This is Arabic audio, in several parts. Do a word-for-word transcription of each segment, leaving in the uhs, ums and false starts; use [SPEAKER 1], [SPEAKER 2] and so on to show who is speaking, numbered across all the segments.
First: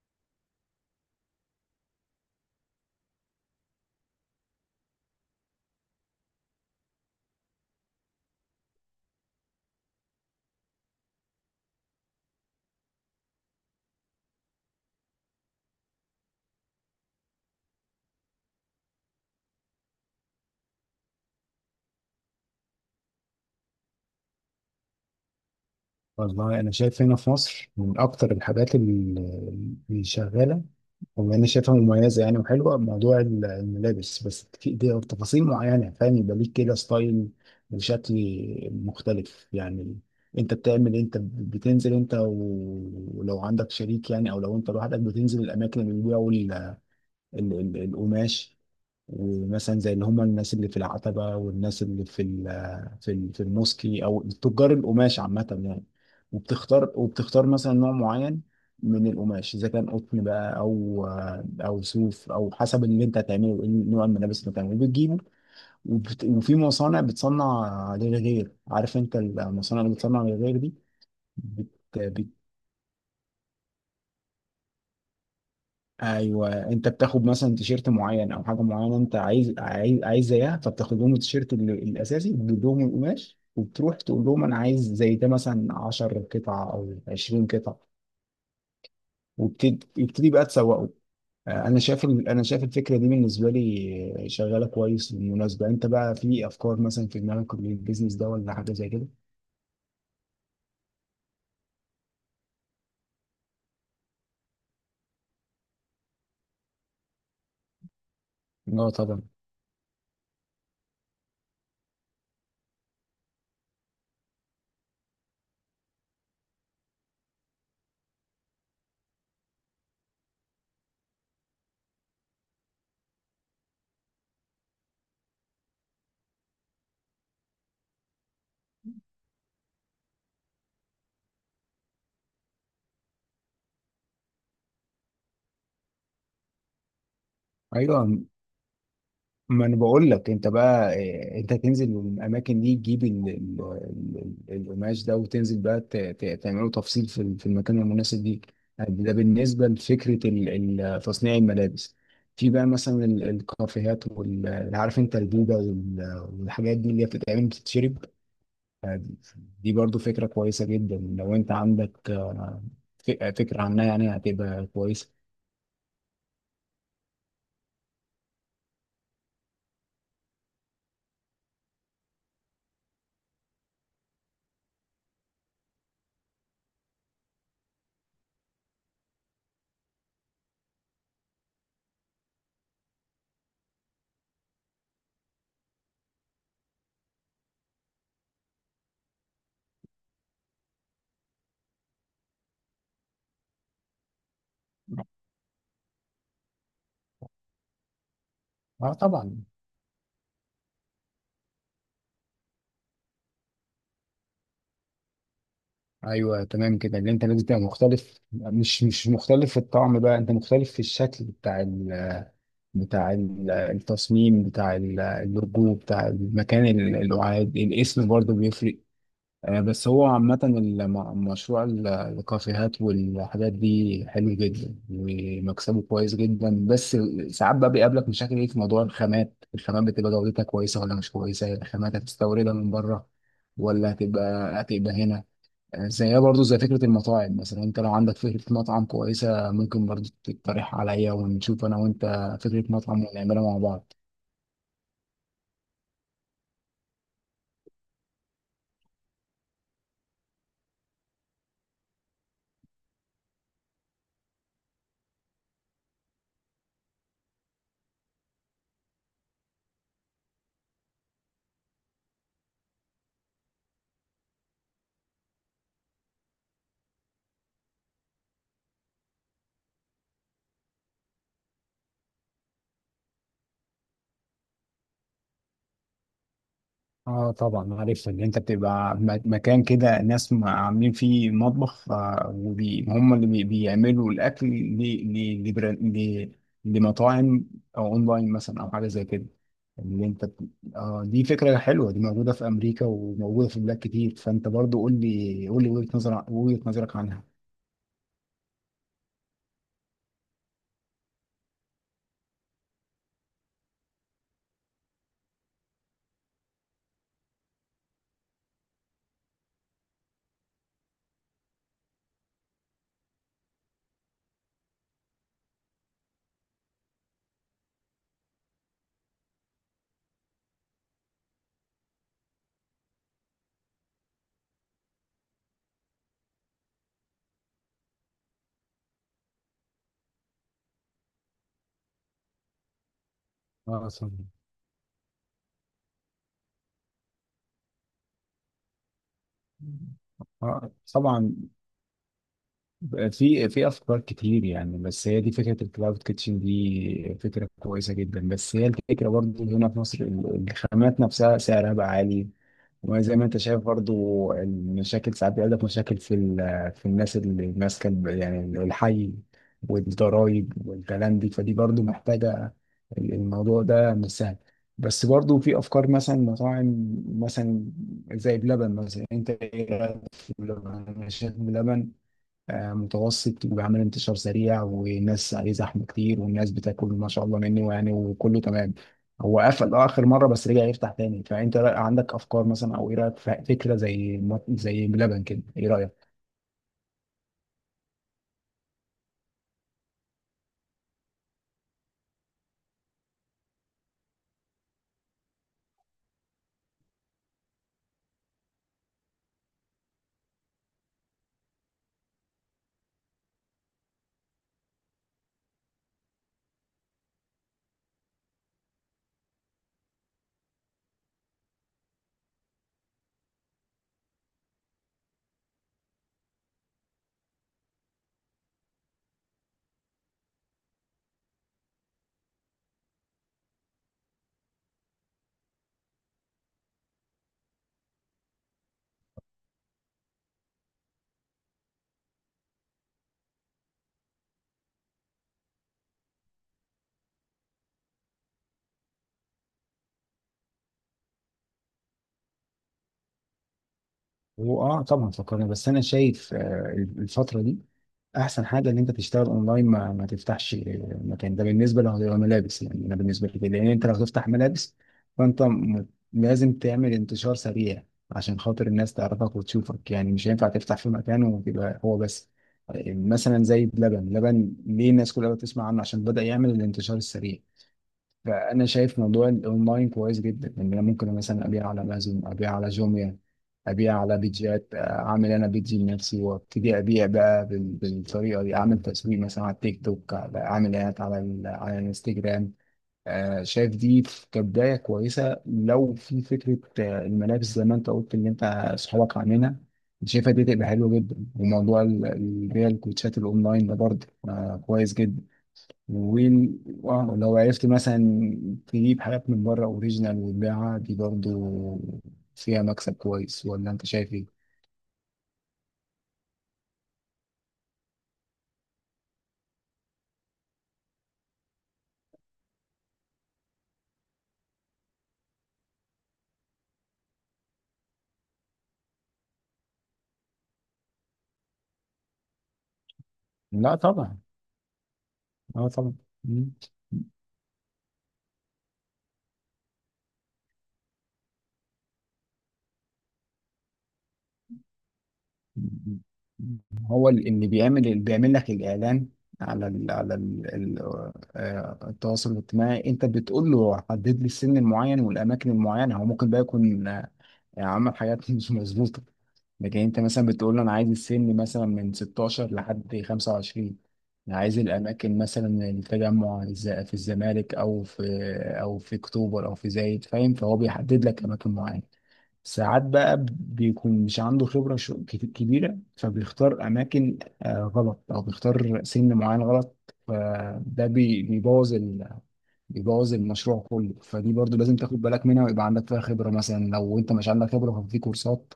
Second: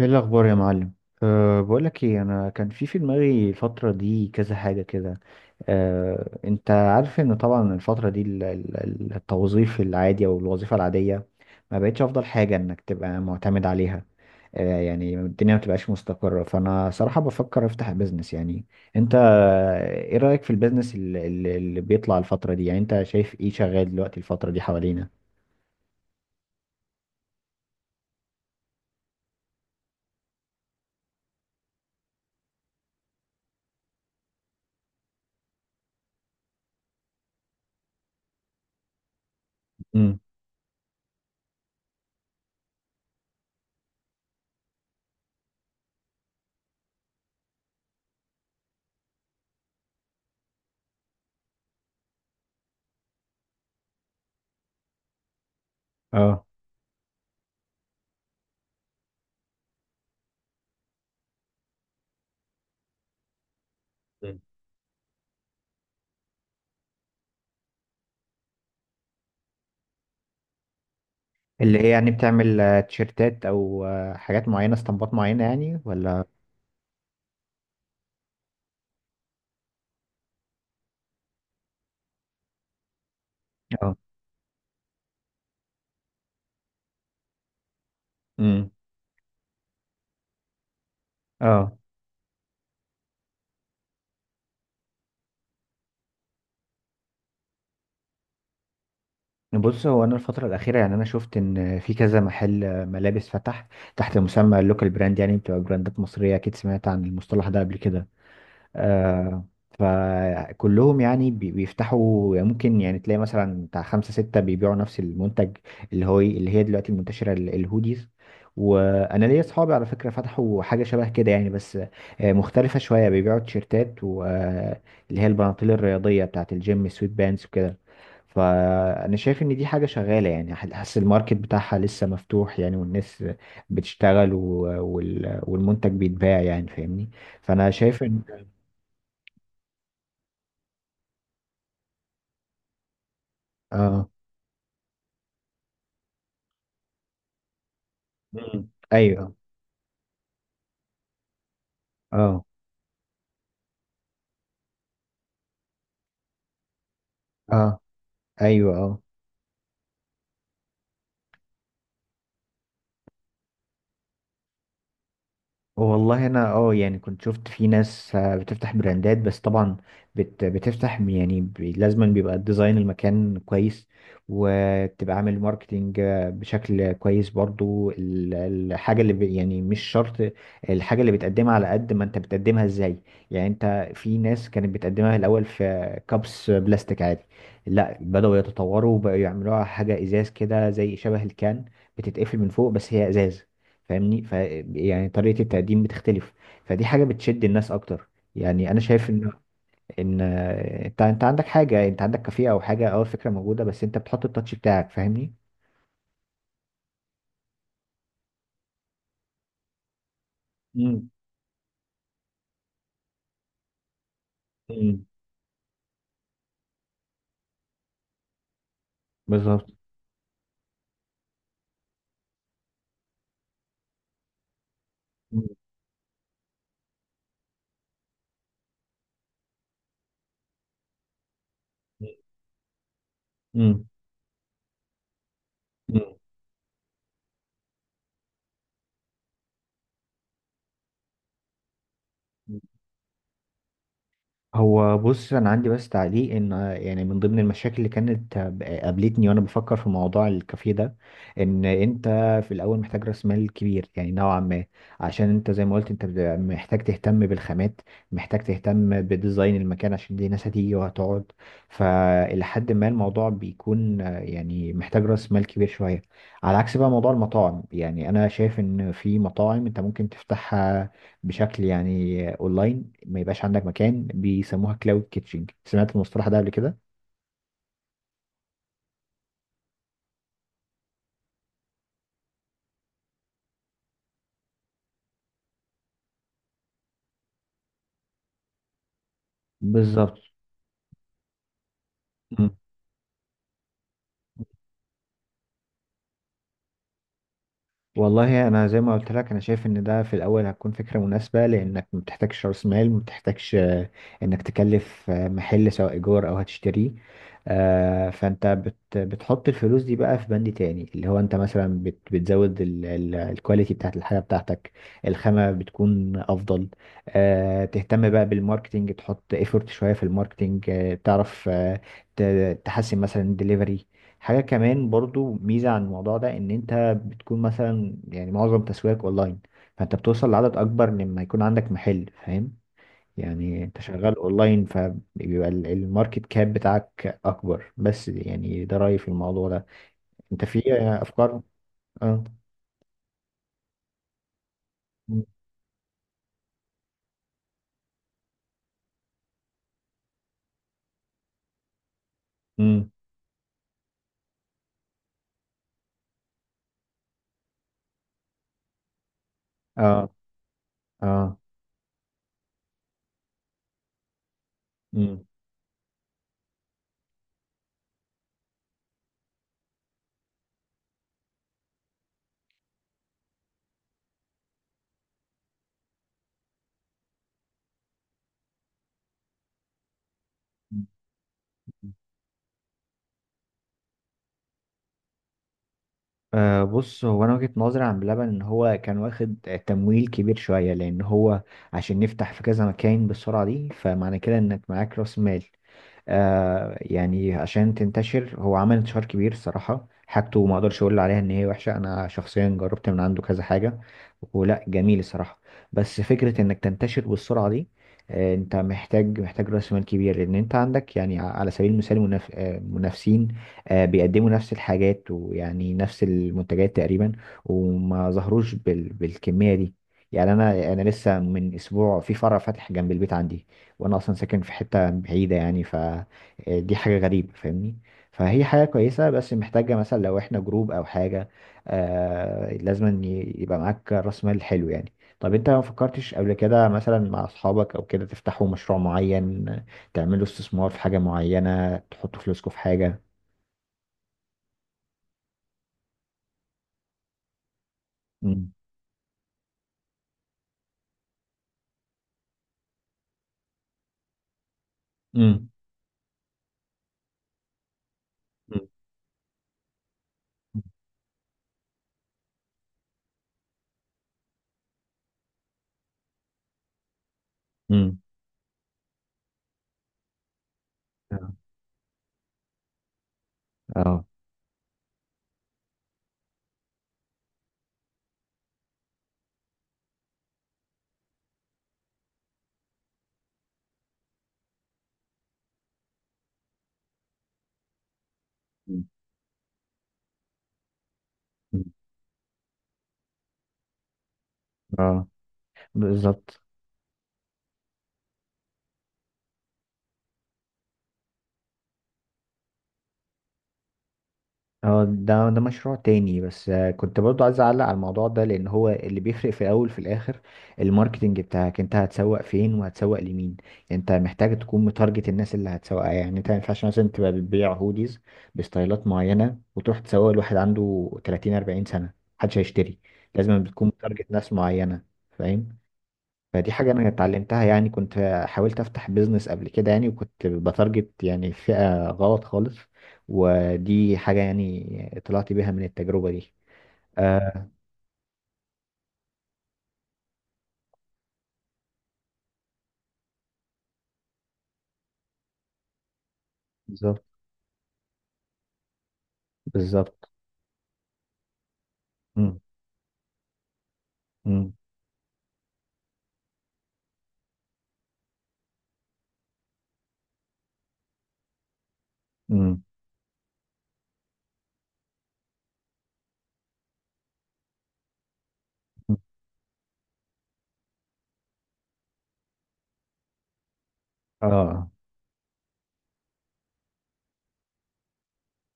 [SPEAKER 1] ايه الاخبار يا معلم؟ أه بقولك ايه، انا كان في في دماغي الفتره دي كذا حاجه كده. أه انت عارف ان طبعا الفتره دي ال- ال- ال- التوظيف العادي او الوظيفه العاديه ما بقتش افضل حاجه انك تبقى معتمد عليها. أه يعني الدنيا ما بتبقاش مستقره، فانا صراحه بفكر افتح بيزنس يعني. انت آه، ايه رايك في البيزنس اللي, اللي بيطلع الفتره دي؟ يعني انت شايف ايه شغال دلوقتي الفتره دي حوالينا؟
[SPEAKER 2] والله انا شايف هنا في مصر من اكتر الحاجات ال- اللي شغاله، وما انا شايفها مميزه يعني وحلوه، موضوع ال- الملابس. بس في دي تفاصيل معينه، فاهم؟ يبقى ليك كده ستايل وشكل مختلف يعني.
[SPEAKER 1] امم.
[SPEAKER 2] انت بتعمل إيه؟ انت بتنزل انت و- ولو عندك شريك يعني، او لو انت لوحدك بتنزل الاماكن اللي بيبيعوا ال- ال- ال- القماش، ومثلا زي اللي هم الناس اللي في العتبة والناس اللي في ال في ال في الموسكي، او تجار القماش عامة يعني.
[SPEAKER 1] اه.
[SPEAKER 2] وبتختار وبتختار مثلا نوع معين من القماش، اذا كان قطن بقى او او صوف، او حسب اللي انت هتعمله، إيه نوع الملابس اللي هتعمله بتجيبه. وبت... وفي مصانع بتصنع للغير، عارف انت المصانع اللي بتصنع للغير دي.
[SPEAKER 1] اللي هي يعني
[SPEAKER 2] بت...
[SPEAKER 1] بتعمل آه، تيشيرتات او آه، حاجات معينه، اسطمبات معينه يعني، ولا؟
[SPEAKER 2] ايوه، انت بتاخد مثلا تيشيرت معين او حاجه معينه انت عايز عايز عايز زيها، فبتاخد لهم التيشيرت ال- الاساسي، بتجيب لهم القماش،
[SPEAKER 1] اه.
[SPEAKER 2] وبتروح تقول لهم انا عايز زي ده مثلا عشر قطعه او عشرون قطعه،
[SPEAKER 1] امم.
[SPEAKER 2] وبتبتدي بقى تسوقه. آه،
[SPEAKER 1] اه.
[SPEAKER 2] انا شايف ال- انا شايف الفكره دي بالنسبه لي شغاله كويس. بالمناسبه، انت بقى في افكار مثلا في دماغك للبيزنس ده، ولا حاجه زي كده؟
[SPEAKER 1] بص، هو انا الفتره الاخيره يعني انا شفت ان في كذا محل آه، ملابس فتح تحت مسمى اللوكال براند. يعني بتبقى براندات مصريه، اكيد سمعت عن المصطلح ده قبل كده.
[SPEAKER 2] اه طبعا.
[SPEAKER 1] آه، فكلهم يعني بي- بيفتحوا، ممكن يعني تلاقي مثلا بتاع خمسة ستة بيبيعوا نفس المنتج، اللي هو اللي هي دلوقتي المنتشرة ال- الهوديز. وانا ليا اصحابي على فكرة فتحوا حاجة شبه كده يعني، بس آه، مختلفة شوية، بيبيعوا تيشيرتات واللي هي البناطيل الرياضية بتاعة الجيم السويت بانس وكده. فانا شايف ان دي حاجة شغالة، يعني ح- حاسس الماركت بتاعها لسه مفتوح يعني، والناس بتشتغل، و- وال- والمنتج بيتباع يعني، فاهمني؟ فانا شايف
[SPEAKER 2] ايوه،
[SPEAKER 1] ان
[SPEAKER 2] ما انا بقول لك، انت بقى إيه، انت تنزل من الاماكن دي، تجيب ال- ال-
[SPEAKER 1] اه.
[SPEAKER 2] ال- ال- القماش ده، وتنزل بقى ت- ت- تعمله تفصيل في ال- في المكان المناسب دي.
[SPEAKER 1] مم.
[SPEAKER 2] ده
[SPEAKER 1] ايوه.
[SPEAKER 2] بالنسبه لفكره ال- ال- تصنيع الملابس.
[SPEAKER 1] اه.
[SPEAKER 2] في بقى مثلا ال- الكافيهات وال- عارف انت البوبه وال- والحاجات دي اللي هي بتتعمل
[SPEAKER 1] اه.
[SPEAKER 2] بتتشرب.
[SPEAKER 1] ايوه. اه.
[SPEAKER 2] دي برضو فكره كويسه جدا لو انت عندك آه، ف- فكره عنها يعني، هتبقى كويسه.
[SPEAKER 1] والله انا اه يعني كنت شفت في ناس آه، بتفتح براندات، بس طبعا بت بتفتح يعني، ب- لازما بيبقى ديزاين المكان كويس، وبتبقى عامل ماركتينج آه، بشكل كويس برضو. ال- الحاجة اللي بي- يعني مش شرط الحاجة اللي بتقدمها، على قد ما انت بتقدمها ازاي. يعني انت في ناس كانت بتقدمها الاول في كابس بلاستيك عادي، لا بدأوا يتطوروا وبقوا يعملوها حاجة ازاز كده زي شبه الكان، بتتقفل من فوق بس هي ازاز، فاهمني؟ ف يعني طريقة التقديم بتختلف، فدي حاجة بتشد الناس اكتر. يعني انا
[SPEAKER 2] اه
[SPEAKER 1] شايف ان
[SPEAKER 2] طبعا.
[SPEAKER 1] ان انت انت عندك حاجة، انت عندك كافيه او حاجة او الفكرة موجودة، بس انت بتحط التاتش بتاعك، فاهمني؟
[SPEAKER 2] ايوه تمام كده، اللي انت لازم تبقى مختلف، مش مش مختلف في الطعم بقى، انت مختلف في
[SPEAKER 1] امم.
[SPEAKER 2] الشكل بتاع ال بتاع ال- التصميم، بتاع ال-
[SPEAKER 1] امم.
[SPEAKER 2] اللوجو، بتاع المكان، ال- القعاد، الاسم برضه بيفرق. آه،
[SPEAKER 1] بالظبط.
[SPEAKER 2] بس هو عامة الم- مشروع ال- الكافيهات والحاجات دي حلو جدا ومكسبه كويس جدا. بس ساعات بقى بيقابلك مشاكل، ايه في موضوع الخامات؟ الخامات بتبقى جودتها كويسة ولا مش كويسة؟ الخامات هتستوردها من بره،
[SPEAKER 1] امم.
[SPEAKER 2] ولا هتبقى هتبقى هنا؟ زيها برضو زي فكرة المطاعم مثلا. انت لو عندك فكرة مطعم كويسة ممكن برضو تقترح عليا، ونشوف انا وانت فكرة مطعم ونعملها مع بعض.
[SPEAKER 1] هو بص، انا عندي بس تعليق ان آه، يعني من ضمن المشاكل اللي كانت آه، قابلتني وانا بفكر في موضوع الكافيه ده ان انت في الاول محتاج راس مال كبير يعني نوعا ما، عشان انت زي ما قلت انت بتبقى محتاج تهتم بالخامات، محتاج تهتم بديزاين المكان عشان دي ناس هتيجي وهتقعد. فلحد ما الموضوع بيكون آه، يعني محتاج راس مال كبير شوية. على عكس بقى موضوع المطاعم، يعني انا شايف ان في مطاعم انت ممكن تفتحها بشكل يعني اونلاين، ما يبقاش عندك مكان. بيسموها كلاود كيتشنج، سمعت المصطلح ده قبل كده؟
[SPEAKER 2] اه طبعا، عارف ان انت بتبقى م- مكان كده، ناس م- عاملين فيه مطبخ، وهم اللي بي- بيعملوا الاكل ل- ل- لبرا- ل- لمطاعم، او اونلاين مثلا، او حاجة زي كده. اللي
[SPEAKER 1] بالظبط.
[SPEAKER 2] انت بت- آه، دي فكرة حلوة، دي موجودة في
[SPEAKER 1] مم.
[SPEAKER 2] امريكا وموجودة في بلاد كتير. فانت برضو قول لي قول لي وجهة نظرك، وجهة نظرك عنها
[SPEAKER 1] والله انا زي ما قلت لك، انا شايف ان ده في الاول هتكون فكره مناسبه لانك ما بتحتاجش راس مال، ما بتحتاجش آه، انك تكلف آه، محل سواء ايجار او هتشتريه. آه، فانت بت بتحط الفلوس دي بقى في بند تاني، اللي هو انت مثلا بت بتزود ال- ال- الكواليتي بتاعت الحاجه بتاعتك. الخامه بتكون افضل. آه، تهتم بقى بالماركتينج، تحط ايفورت شويه في الماركتينج، آه، تعرف، آه، ت- تحسن مثلا الدليفري. حاجة كمان برضو ميزة عن الموضوع ده ان انت بتكون مثلا يعني معظم تسويقك اونلاين، فانت بتوصل لعدد اكبر لما يكون عندك محل، فاهم؟ يعني انت
[SPEAKER 2] اه صح.
[SPEAKER 1] شغال اونلاين فبيبقى ال- الماركت كاب بتاعك اكبر. بس يعني ده رأيي في الموضوع ده. انت في
[SPEAKER 2] آه، طبعا.
[SPEAKER 1] افكار؟ اه.
[SPEAKER 2] في في افكار كتير يعني، بس هي دي فكره الكلاود كيتشن، دي فكره كويسه جدا. بس هي الفكره برضو هنا في مصر، ال- الخامات نفسها سعرها بقى عالي.
[SPEAKER 1] امم.
[SPEAKER 2] وزي ما انت شايف برضو المشاكل ساعات بيقول لك، مشاكل في ال- في الناس اللي ماسكه ال- يعني الحي
[SPEAKER 1] اه.
[SPEAKER 2] والضرايب والكلام دي،
[SPEAKER 1] اه.
[SPEAKER 2] فدي برضو محتاجه، ال- الموضوع ده مش سهل. بس
[SPEAKER 1] امم.
[SPEAKER 2] برضو في افكار مثلا مطاعم، مثلا زي بلبن مثلا. انت ايه، لبن شرب لبن. آه، متوسط، وبيعمل انتشار سريع والناس عليه زحمه كتير والناس بتاكل ما شاء الله منه يعني، وكله تمام. هو قفل آه، اخر مره، بس رجع يفتح تاني. فانت رأ- عندك افكار مثلا، او ايه رايك في فكره زي مط- زي بلبن كده، ايه رايك؟
[SPEAKER 1] آه بص، هو انا وجهة نظري عن بلبن ان هو كان واخد تمويل كبير شوية، لان هو عشان نفتح في كذا مكان بالسرعة دي، فمعنى كده انك معاك راس مال. آه يعني عشان تنتشر. هو عمل انتشار كبير الصراحة، حاجته ما اقدرش اقول عليها ان هي وحشة، انا شخصيا جربت من عنده كذا حاجة ولا جميل الصراحة. بس فكرة انك تنتشر بالسرعة دي، آه انت محتاج محتاج راس مال كبير، لان انت عندك يعني ع- على سبيل المثال منف... آه، منافسين آه بيقدموا نفس الحاجات ويعني نفس المنتجات تقريبا، وما ظهروش بال... بالكمية دي. يعني انا انا لسه من اسبوع في فرع فاتح جنب البيت عندي، وانا اصلا ساكن في حته بعيده يعني، فدي حاجه غريبه فاهمني. فهي حاجه كويسه بس محتاجه مثلا لو احنا جروب او حاجه، آه لازم ي- يبقى معاك راس مال حلو يعني. طب انت ما فكرتش قبل كده مثلا مع اصحابك او كده تفتحوا مشروع معين، تعملوا استثمار في حاجه معينه، تحطوا فلوسكم في حاجه؟
[SPEAKER 2] هو اه طبعا فكرنا، بس انا شايف آه، الفتره دي احسن
[SPEAKER 1] امم.
[SPEAKER 2] حاجه ان انت تشتغل اونلاين، ما, ما تفتحش مكان. ده بالنسبه لو لو ملابس يعني، انا بالنسبه لي كده، لان انت لو تفتح ملابس فانت
[SPEAKER 1] امم.
[SPEAKER 2] م- لازم تعمل انتشار سريع عشان خاطر الناس تعرفك وتشوفك يعني. مش هينفع تفتح في مكان وتبقى هو بس. مثلا زي بلبن، لبن ليه الناس كلها بتسمع عنه؟ عشان بدأ يعمل الانتشار السريع.
[SPEAKER 1] امم.
[SPEAKER 2] فانا شايف موضوع الاونلاين كويس جدا، ان انا ممكن
[SPEAKER 1] اه.
[SPEAKER 2] مثلا ابيع على امازون، ابيع على جوميا، ابيع
[SPEAKER 1] آه.
[SPEAKER 2] على بيدجات، اعمل انا بيدج لنفسي وابتدي ابيع بقى بال- بالطريقه دي، اعمل تسويق مثلا على التيك توك، على- اعمل اعلانات على ال- على الانستجرام. آه، شايف دي ف- كبدايه كويسه لو في فكره، آه، الملابس زي ما انت قلت اللي انت
[SPEAKER 1] مم.
[SPEAKER 2] اصحابك عاملينها، شايفها دي تبقى حلوه جدا.
[SPEAKER 1] مم.
[SPEAKER 2] وموضوع ال- البيع الكوتشات الاونلاين ده برضه آه، كويس
[SPEAKER 1] اه.
[SPEAKER 2] جدا.
[SPEAKER 1] بالظبط.
[SPEAKER 2] وال- ولو عرفت مثلا تجيب حاجات من بره اوريجينال وتبيعها، دي برضو فيها مكسب كويس، ولا انت شايف ايه؟
[SPEAKER 1] اه، ده ده مشروع تاني، بس آه، كنت برضو عايز اعلق على الموضوع ده، لان هو اللي بيفرق في الاول في الاخر الماركتنج بتاعك. انت هتسوق فين وهتسوق لمين؟ يعني انت محتاج تكون متارجت الناس اللي هتسوقها. يعني انت ما ينفعش مثلا تبقى بتبيع هوديز بستايلات معينة وتروح تسوق لواحد عنده تلاتين اربعين سنة، محدش هيشتري. لازم بتكون
[SPEAKER 2] لا
[SPEAKER 1] متارجت
[SPEAKER 2] طبعا.
[SPEAKER 1] ناس معينة، فاهم؟
[SPEAKER 2] اه طبعا.
[SPEAKER 1] فدي حاجة أنا اتعلمتها، يعني كنت حاولت أفتح بيزنس قبل كده يعني وكنت بتارجت يعني فئة غلط خالص، ودي حاجة يعني طلعت بيها من التجربة دي.
[SPEAKER 2] هو ال- اللي
[SPEAKER 1] آه.
[SPEAKER 2] بيعمل اللي بيعمل لك الاعلان على ال على ال ال آه، التواصل الاجتماعي، انت بتقول له حدد لي السن المعين والاماكن المعينه. هو ممكن بقى يكون
[SPEAKER 1] بالظبط.
[SPEAKER 2] آه، عمل حاجات مش مظبوطه. لكن انت
[SPEAKER 1] بالظبط.
[SPEAKER 2] مثلا بتقول له انا عايز السن مثلا من
[SPEAKER 1] مم.
[SPEAKER 2] ستة عشر لحد خمسة وعشرين، انا
[SPEAKER 1] مم.
[SPEAKER 2] عايز الاماكن مثلا التجمع، الز- في الزمالك، او في او في اكتوبر، او في زايد، فاهم؟ فهو بيحدد لك اماكن معينه.
[SPEAKER 1] مم.
[SPEAKER 2] ساعات بقى بيكون مش عنده خبرة ش- كت- كبيرة، فبيختار أماكن آه، غلط، أو بيختار
[SPEAKER 1] مم.
[SPEAKER 2] سن معين غلط. فده بي- بيبوظ ال... بيبوظ المشروع كله. فدي برضو
[SPEAKER 1] اه.
[SPEAKER 2] لازم تاخد بالك منها، ويبقى عندك فيها خبرة مثلا. لو أنت مش عندك خبرة ففي كورسات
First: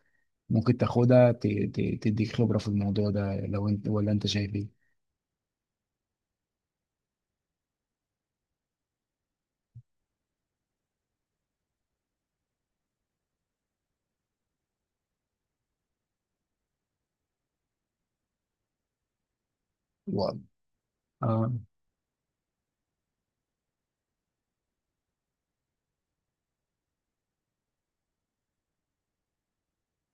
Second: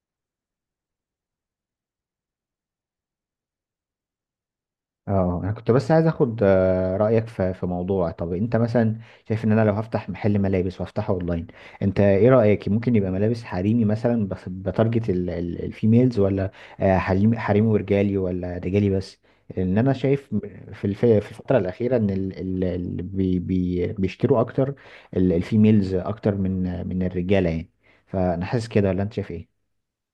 [SPEAKER 2] ممكن تاخدها ت... ت... تديك خبرة في الموضوع ده، لو أنت. ولا أنت شايف إيه؟
[SPEAKER 1] اه، انا كنت بس عايز اخد آه، رايك في في موضوع. طب انت مثلا شايف ان انا لو هفتح محل ملابس وافتحه اونلاين، انت ايه رايك؟ ممكن يبقى ملابس حريمي مثلا بس بتارجت ال- ال- الفيميلز، ولا آه، حريمي حريمي ورجالي، ولا رجالي بس؟ ان انا شايف
[SPEAKER 2] و-
[SPEAKER 1] م- في الف- في
[SPEAKER 2] آه.
[SPEAKER 1] الفتره الاخيره ان ال- ال- اللي بي- بي- بيشتروا اكتر ال- الفيميلز اكتر من من الرجاله يعني. فانا حاسس كده، ولا انت شايف ايه؟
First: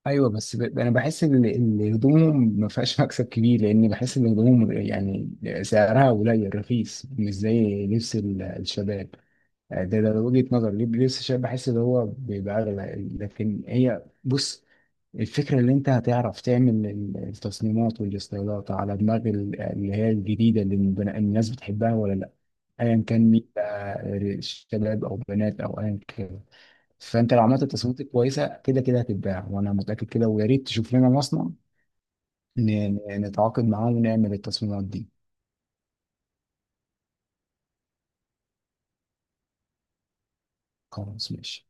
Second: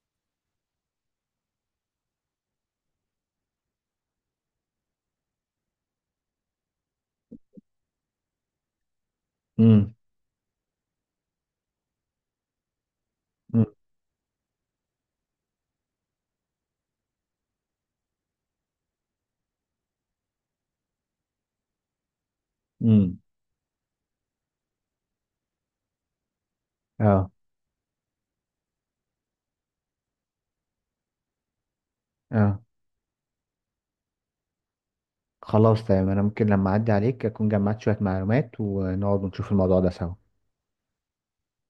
[SPEAKER 2] ايوه، بس ب... انا بحس ان إن هدومهم ما فيهاش مكسب كبير، لان بحس ان هدومهم يعني سعرها قليل رخيص، مش زي لبس ال- الشباب. آه،
[SPEAKER 1] امم.
[SPEAKER 2] ده ده وجهة نظر. لبس الشباب بحس ان هو بيبقى اغلى. لكن
[SPEAKER 1] امم.
[SPEAKER 2] هي بص، الفكرة اللي انت هتعرف تعمل ال- التصميمات والاستايلات على دماغ ال- اللي هي الجديدة اللي البن- الناس بتحبها ولا لا، ايا
[SPEAKER 1] امم.
[SPEAKER 2] كان مين بقى، آه، شباب او بنات او ايا كان.
[SPEAKER 1] اه.
[SPEAKER 2] فانت لو عملت تصميمات كويسه، كده كده هتتباع، وانا متاكد كده. ويا ريت تشوف لنا مصنع
[SPEAKER 1] اه.
[SPEAKER 2] ن- ن- نتعاقد معاه ونعمل التصميمات دي.
[SPEAKER 1] خلاص، تمام. انا ممكن لما اعدي عليك اكون جمعت شوية معلومات ونقعد ونشوف الموضوع ده سوا.
[SPEAKER 2] خلاص ماشي.